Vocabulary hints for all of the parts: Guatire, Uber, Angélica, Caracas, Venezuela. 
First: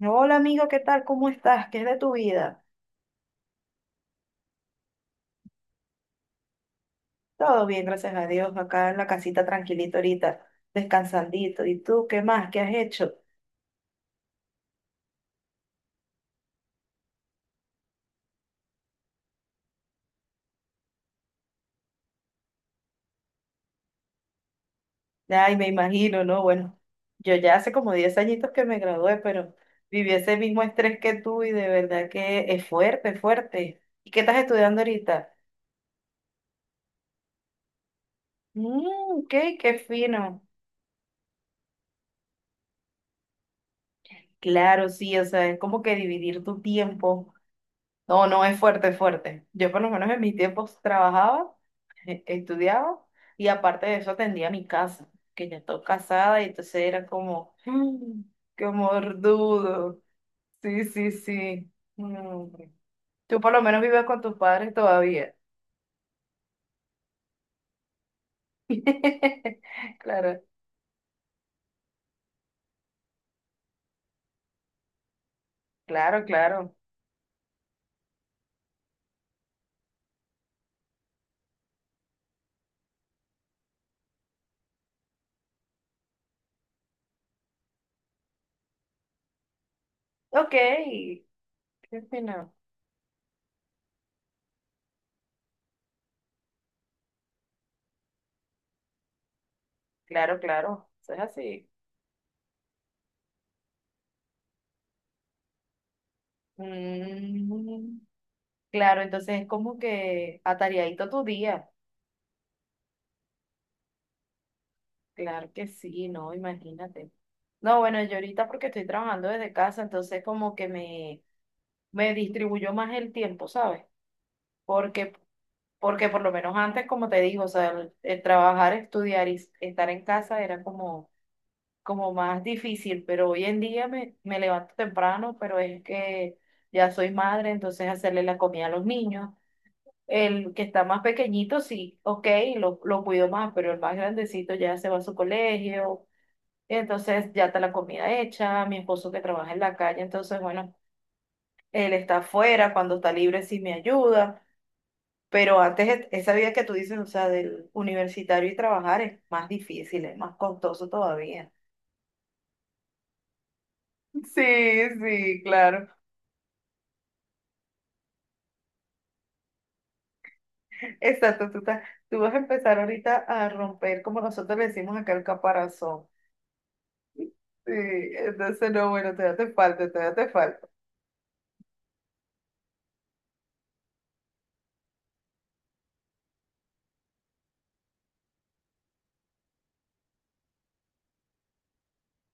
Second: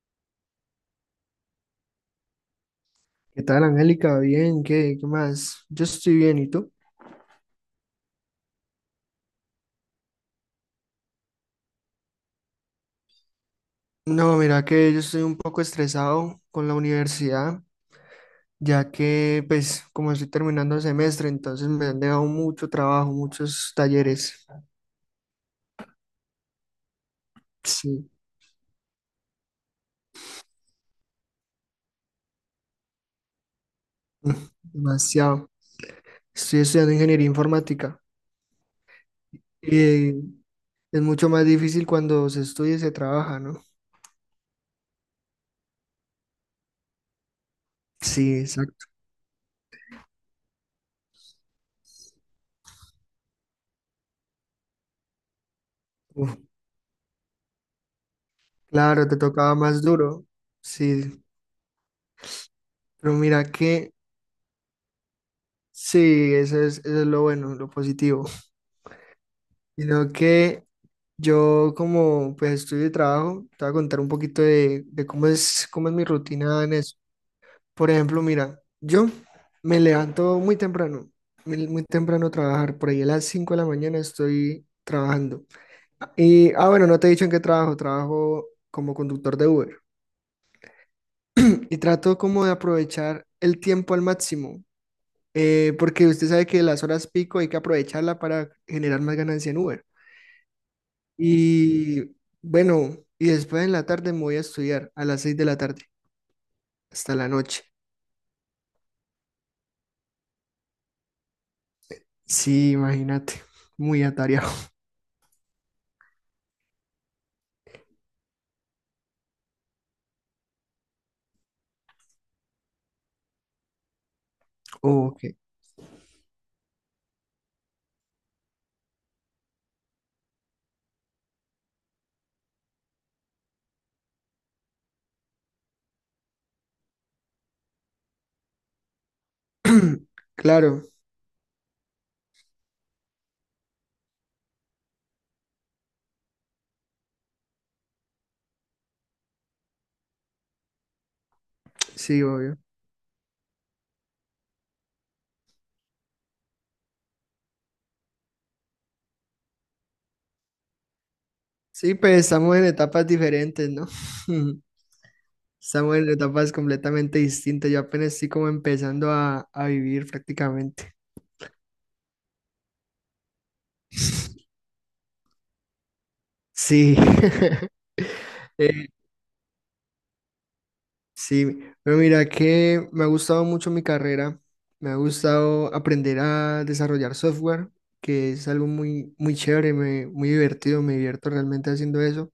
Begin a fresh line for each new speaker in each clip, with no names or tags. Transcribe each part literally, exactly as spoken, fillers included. Hola amigo, ¿qué tal? ¿Cómo estás? ¿Qué es de tu vida?
¿Qué tal, Angélica? Bien, ¿qué, qué más? Yo estoy bien, ¿y tú?
Todo bien, gracias a Dios, acá en la casita tranquilito ahorita, descansandito. ¿Y tú qué más? ¿Qué has hecho?
No, mira que yo estoy un poco estresado con la universidad, ya que, pues, como estoy terminando el semestre, entonces me han dejado mucho trabajo, muchos talleres.
Ay, me imagino, ¿no? Bueno, yo ya hace como
Sí,
diez añitos que me gradué, pero viví ese mismo estrés que tú y de verdad que es fuerte, fuerte. ¿Y qué estás estudiando ahorita?
demasiado. Estoy estudiando ingeniería informática
Mmm, ok, qué
y
fino.
es mucho más difícil cuando se estudia y se trabaja, ¿no?
Claro, sí, o sea, es como que dividir tu tiempo. No,
Sí,
no, es
exacto.
fuerte, es fuerte. Yo por lo menos en mis tiempos trabajaba, eh, estudiaba y aparte de eso atendía mi casa, que ya estoy
Uf,
casada y entonces era como, "Mm, qué
claro, te tocaba más
mordudo."
duro.
Sí, sí,
Sí,
sí. Mm.
pero
Tú
mira
por lo menos
que
vives con tus padres todavía.
sí, eso es, eso es lo bueno, lo positivo. Sino
Claro,
que yo, como pues estudio y trabajo, te voy a contar un poquito de, de cómo es, cómo es mi
claro,
rutina en
claro.
eso. Por ejemplo, mira, yo me levanto muy temprano, muy, muy temprano a trabajar, por ahí a las cinco de la mañana estoy trabajando. Y, ah, bueno, no te he dicho en qué trabajo, trabajo como conductor de Uber.
Ok,
Y
¿qué
trato como
opinas?
de aprovechar el tiempo al máximo, eh, porque usted sabe que las horas pico hay que aprovecharla para generar más ganancia en Uber.
Claro, claro, eso es así.
Y bueno, y después en la tarde me voy a estudiar a las seis de la tarde hasta la noche.
Mm. Claro, entonces es como que atareadito tu día.
Sí, imagínate, muy atareado.
Claro que sí, no, imagínate. No, bueno, yo ahorita porque estoy trabajando desde casa, entonces como que me, me distribuyó más el tiempo, ¿sabes?
Oh,
Porque,
ok.
porque por lo menos antes, como te digo, o sea, el, el trabajar, estudiar y s- estar en casa era como, como más difícil, pero hoy en día me, me levanto temprano, pero es que ya soy madre, entonces hacerle la comida a los niños. El que está
Claro,
más pequeñito, sí, ok, lo, lo cuido más, pero el más grandecito ya se va a su colegio, entonces ya está la comida hecha, mi esposo que trabaja en la calle, entonces bueno, él está
sí, obvio.
afuera, cuando está libre sí me ayuda, pero antes e- esa vida que tú dices, o sea, del universitario y trabajar es más difícil, es más costoso todavía.
Sí, pues estamos en etapas diferentes, ¿no?
Sí, sí, claro.
Estamos en etapas completamente distintas. Yo apenas estoy como empezando a, a vivir prácticamente.
Exacto, tú, estás- tú vas a empezar ahorita a romper, como nosotros le decimos acá, el caparazón.
Sí.
Sí, entonces
Eh,
no, bueno, todavía te falta, todavía te falta.
Sí, pero mira que me ha gustado mucho mi carrera, me ha gustado aprender a desarrollar software, que es algo muy, muy chévere, me- muy divertido, me divierto realmente haciendo eso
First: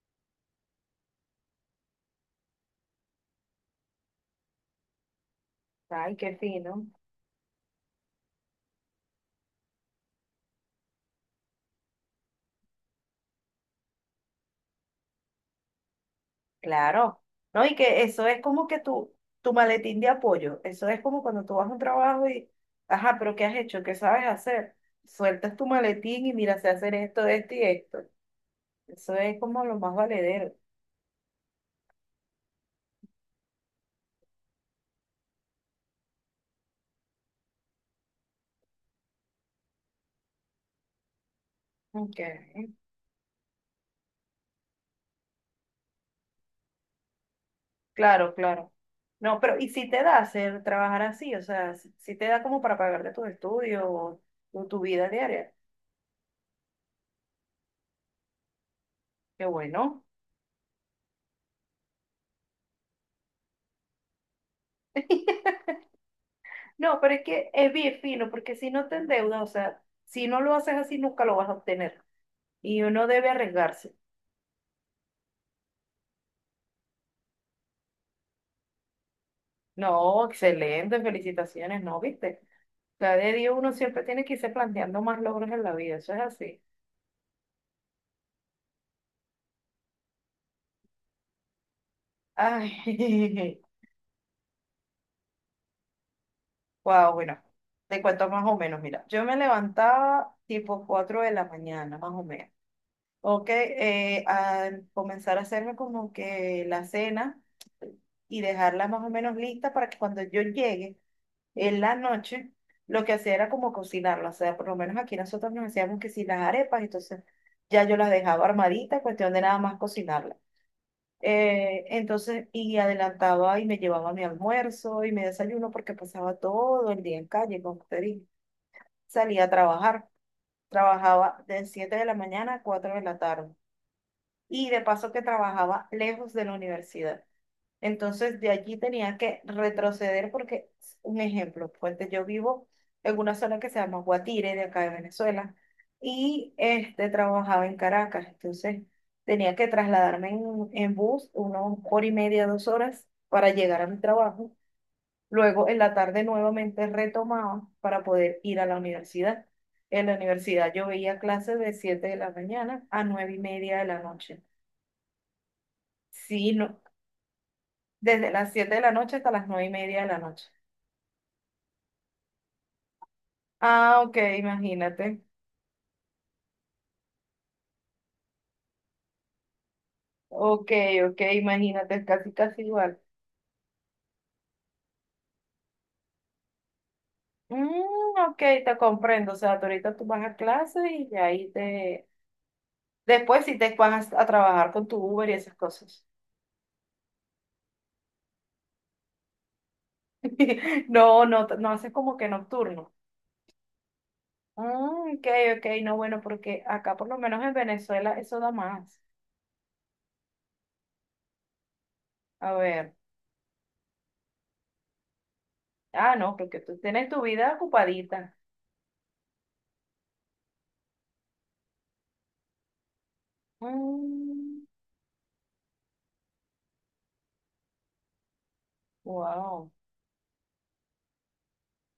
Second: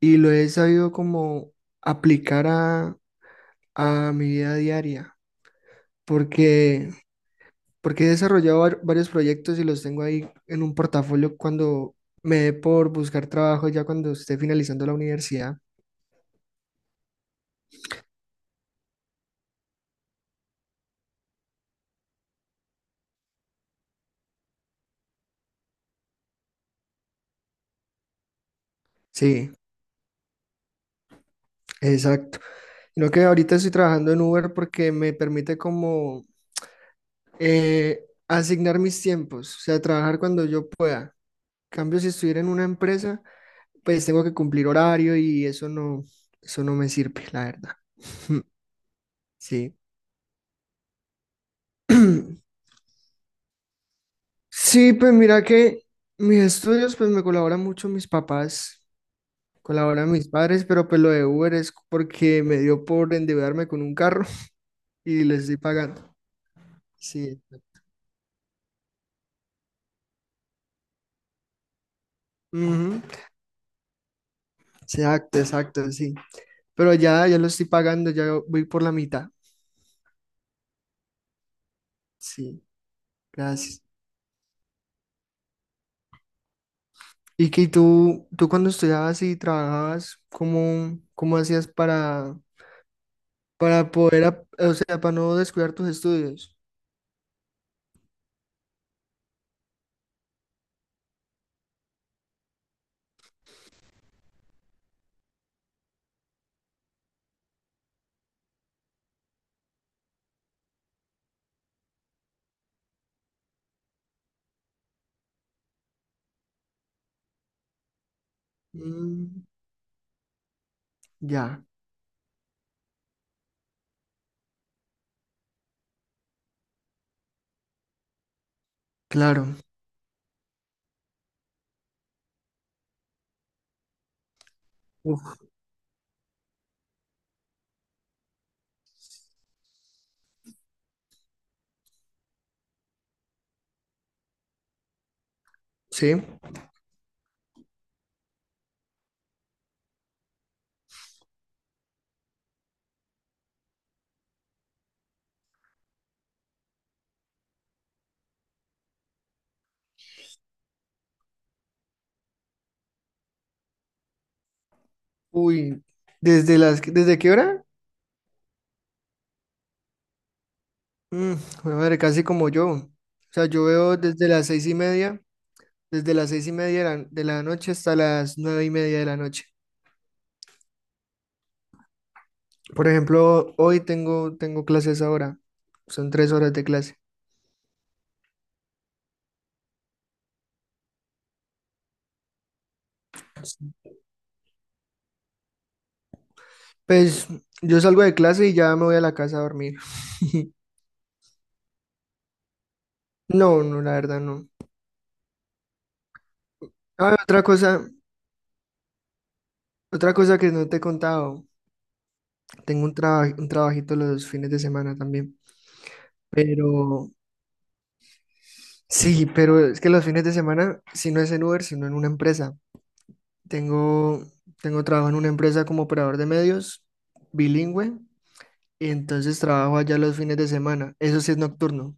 y lo he sabido como aplicar a, a mi vida diaria,
Ay, qué fino.
porque, porque he desarrollado var- varios proyectos y los tengo ahí en un portafolio cuando me dé por buscar trabajo ya cuando esté finalizando la universidad.
Claro, ¿no? Y que eso es como que tu, tu maletín de apoyo, eso es como cuando tú vas a un trabajo y, ajá, pero ¿qué has hecho? ¿Qué sabes hacer? Sueltas tu maletín y mira, sé hacer esto, esto y esto. Eso es
Sí,
como lo más valedero.
exacto. Sino que ahorita estoy trabajando en Uber porque me permite como eh, asignar mis tiempos, o sea, trabajar cuando yo pueda. En cambio, si
Ok.
estuviera en una empresa, pues tengo que cumplir horario y eso no, eso no me sirve, la verdad.
Claro, claro. No, pero ¿y
Sí.
si te da hacer trabajar así? O sea, si, si te da como para pagarte tus estudios o, o tu
Sí,
vida
pues mira
diaria.
que mis estudios, pues me colaboran mucho mis papás,
Qué bueno.
colaboran mis padres, pero pues lo de Uber es porque me dio por endeudarme con un carro y les estoy pagando.
No, pero es
Sí.
que es bien fino, porque si no te endeudas, o sea, si no lo haces así, nunca lo vas a obtener. Y
Ujú,
uno debe arriesgarse.
exacto, exacto, sí. Pero ya, ya lo estoy pagando, ya voy por la mitad.
No, excelente, felicitaciones, ¿no? ¿Viste?
Sí,
Cada día uno
gracias.
siempre tiene que irse planteando más logros en la vida, eso es así.
Y que tú, tú cuando estudiabas y trabajabas, ¿cómo, cómo hacías para,
Ay,
para poder, ap- o sea, para no descuidar tus estudios?
wow, bueno, te cuento más o menos, mira, yo me levantaba tipo cuatro de la mañana, más o menos. Ok, eh, a comenzar a hacerme como que la cena y dejarla más o menos lista para que cuando yo llegue en la noche, lo que hacía era como cocinarlo, o sea, por lo menos aquí nosotros nos hacíamos que si las arepas, entonces ya yo las dejaba armaditas, cuestión de
Mm,
nada más cocinarlas.
ya,
Eh, entonces, y adelantaba y me llevaba mi almuerzo y mi desayuno porque pasaba todo el día en calle, como te dije. Salía a
claro.
trabajar, trabajaba de siete de la mañana a cuatro de la tarde. Y de paso que
Uf,
trabajaba lejos de la universidad. Entonces de allí tenía que retroceder porque, un ejemplo, fuente, yo vivo en una zona que se llama Guatire, de acá de Venezuela,
sí.
y este, trabajaba en Caracas, entonces tenía que trasladarme en, en bus una hora y media, dos horas para llegar a mi trabajo. Luego en la tarde nuevamente retomaba para poder ir a la universidad. En la universidad yo veía clases de siete de la mañana a nueve y media de la noche.
Uy,
Sí,
¿desde
no,
las, ¿desde qué hora?
desde las siete de la noche hasta las nueve y media de la noche.
Mm, jue madre, casi como yo. O sea, yo veo
Ah, ok,
desde las seis y media,
imagínate.
desde las seis y media de la de la noche hasta las nueve y media de la noche.
Ok, ok, imagínate, es casi, casi
Por
igual.
ejemplo, hoy tengo, tengo clases ahora. Son tres horas de clase.
Mm, ok, te comprendo. O sea, tú ahorita tú vas a clase y ya ahí te... Después sí te vas a, trabajar con tu Uber y esas cosas.
Pues yo salgo de clase y ya me voy a la casa a dormir.
No, no, no haces como que nocturno.
No, no, la verdad no.
Mm, ok, ok, no, bueno, porque acá por lo
Ah,
menos
otra
en
cosa,
Venezuela eso da más.
otra cosa que no te he contado.
A
Tengo
ver.
un, traba- un trabajito los fines de semana también.
Ah, no, porque tú tienes
Pero
tu vida ocupadita.
sí, pero es que los fines de semana, si no es en Uber, sino en una empresa. Tengo,
Mm,
tengo trabajo en una empresa como operador de medios, bilingüe, y entonces
wow.
trabajo allá los fines de semana. Eso sí es nocturno.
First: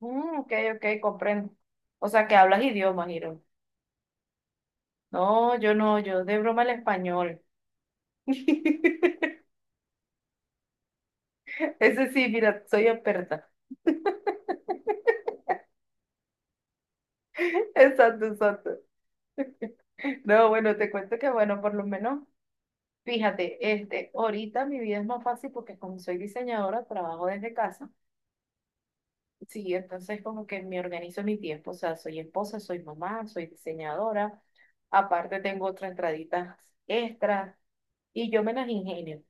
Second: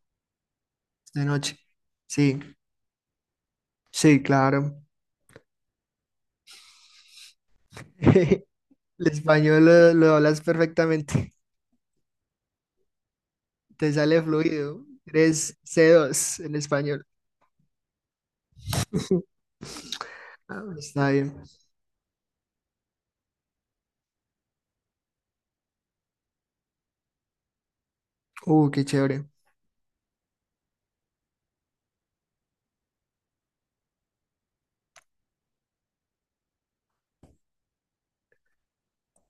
Mm, ok, ok,
De
comprendo.
noche.
O sea, que
Sí,
hablas idiomas, Hiro.
sí, claro.
No, yo no, yo de broma el español.
El español lo, lo hablas perfectamente.
Ese sí, mira, soy experta.
Te sale fluido. Eres C dos en español.
Exacto, exacto. No,
Ah,
bueno, te
está
cuento que,
bien.
bueno, por lo menos, fíjate, este, ahorita mi vida es más fácil porque como soy diseñadora, trabajo desde casa.
Uh, qué chévere.
Sí, entonces como que me organizo mi tiempo, o sea, soy esposa, soy mamá, soy diseñadora, aparte tengo otras entraditas extras y yo me las ingenio,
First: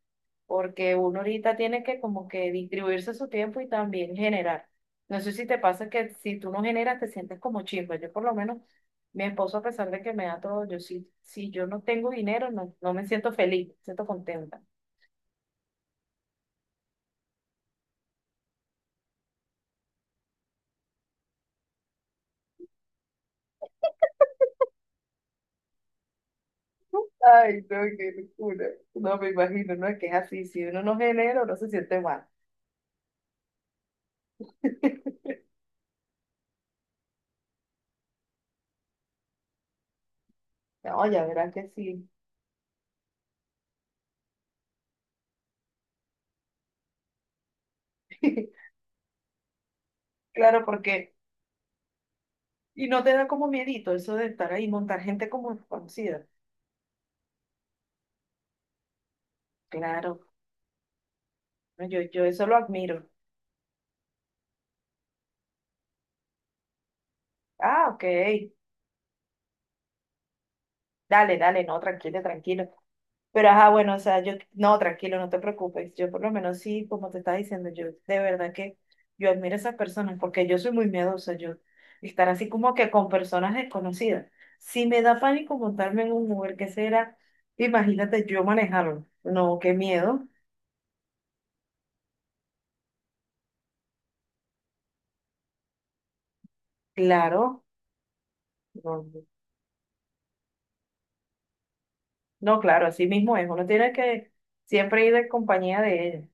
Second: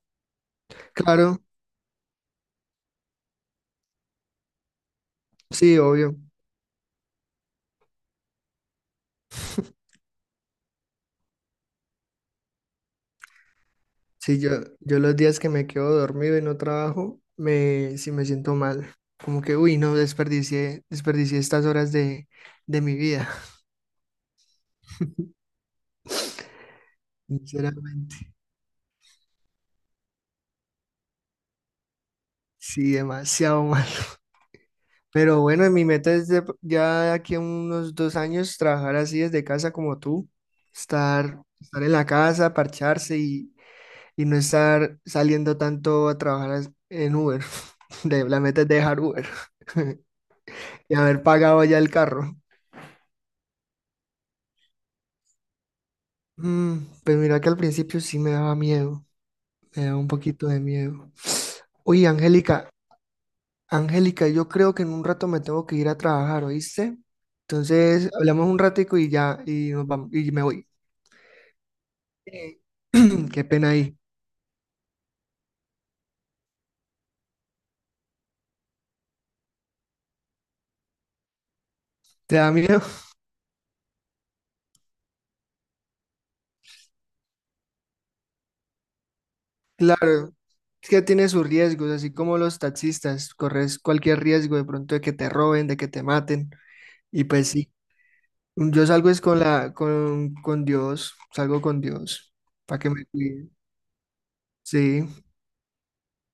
porque uno
Claro,
ahorita tiene que como que distribuirse su tiempo y también generar. No sé si te
sí,
pasa que
obvio.
si tú no generas te sientes como chimba, yo por lo menos, mi esposo a pesar de que me da todo, yo sí, si yo no tengo dinero, no, no me siento feliz, me siento
Sí, yo,
contenta.
yo los días que me quedo dormido y no trabajo, me, sí me siento mal. Como que, uy, no, desperdicié, desperdicié estas horas de, de mi vida.
Ay, no, qué
Sinceramente,
locura. No me imagino, no es que es así. Si uno no genera, uno se siente mal.
sí, demasiado. Pero bueno, mi meta es de- ya de aquí a unos dos años trabajar así desde casa como tú,
No, ya
estar,
verás que
estar en la
sí.
casa, parcharse y, y no estar saliendo tanto a trabajar as- en Uber. De, la meta es dejar Uber
Claro,
y
porque.
haber pagado ya el carro.
Y no te da como miedito eso de estar ahí, montar gente como desconocida.
Mm, pues mira que al principio sí me daba miedo, me daba un
Claro,
poquito de miedo.
no, yo,
Oye,
yo eso lo
Angélica,
admiro.
Angélica, yo creo que en un rato me tengo que ir a trabajar, ¿oíste?
Ah, ok.
Entonces, hablamos un ratico y ya, y nos vamos, y me voy.
Dale, dale, no, tranquilo,
Eh,
tranquilo.
qué
Pero ajá,
pena
bueno,
ahí.
o sea, yo, no, tranquilo, no te preocupes. Yo por lo menos sí, como te estaba diciendo, yo de verdad que yo admiro a esas personas porque yo soy muy miedosa, yo estar
¿Te
así
da
como
miedo?
que con personas desconocidas. Si me da pánico montarme en un Uber, ¿qué será? Imagínate yo manejarlo. No, qué miedo.
Claro, es que tiene sus riesgos, así como los taxistas, corres cualquier riesgo de pronto de que te roben, de que te maten. Y pues
Claro,
sí, yo
no,
salgo es con la, con, con Dios, salgo con Dios,
no,
para
claro,
que
así
me
mismo es.
cuide.
Uno tiene que siempre
Sí,
ir en compañía de ellos.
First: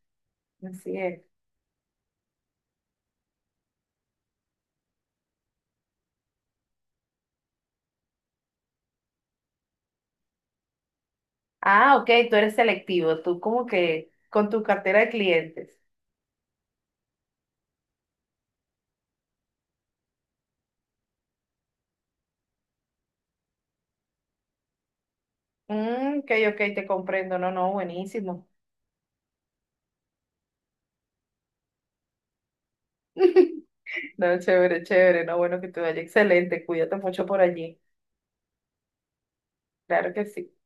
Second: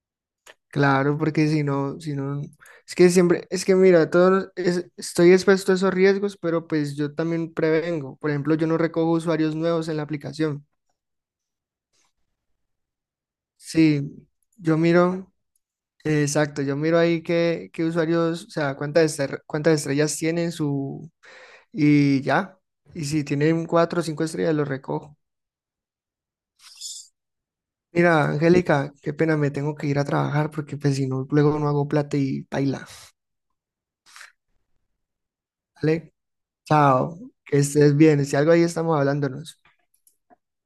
Así
claro,
es.
porque si no, si no, es que siempre, es que mira, todo es- estoy expuesto a esos riesgos, pero pues yo también prevengo. Por ejemplo, yo no recojo usuarios nuevos en la aplicación.
Ah, ok, tú eres selectivo, tú como
Sí,
que con tu
yo
cartera de
miro.
clientes.
Exacto, yo miro ahí qué, qué usuarios, o sea, cuántas, estre- cuántas estrellas tienen su... Y ya, y si tienen cuatro o cinco estrellas, los recojo.
Mm, ok, ok, te comprendo, no, no,
Mira,
buenísimo.
Angélica, qué pena, me tengo que ir a trabajar porque pues si no, luego no hago plata y baila,
No, chévere, chévere, no, bueno, que te vaya
¿vale?
excelente, cuídate
Chao,
mucho por
que
allí.
estés bien, si algo ahí estamos hablándonos.
Claro que sí.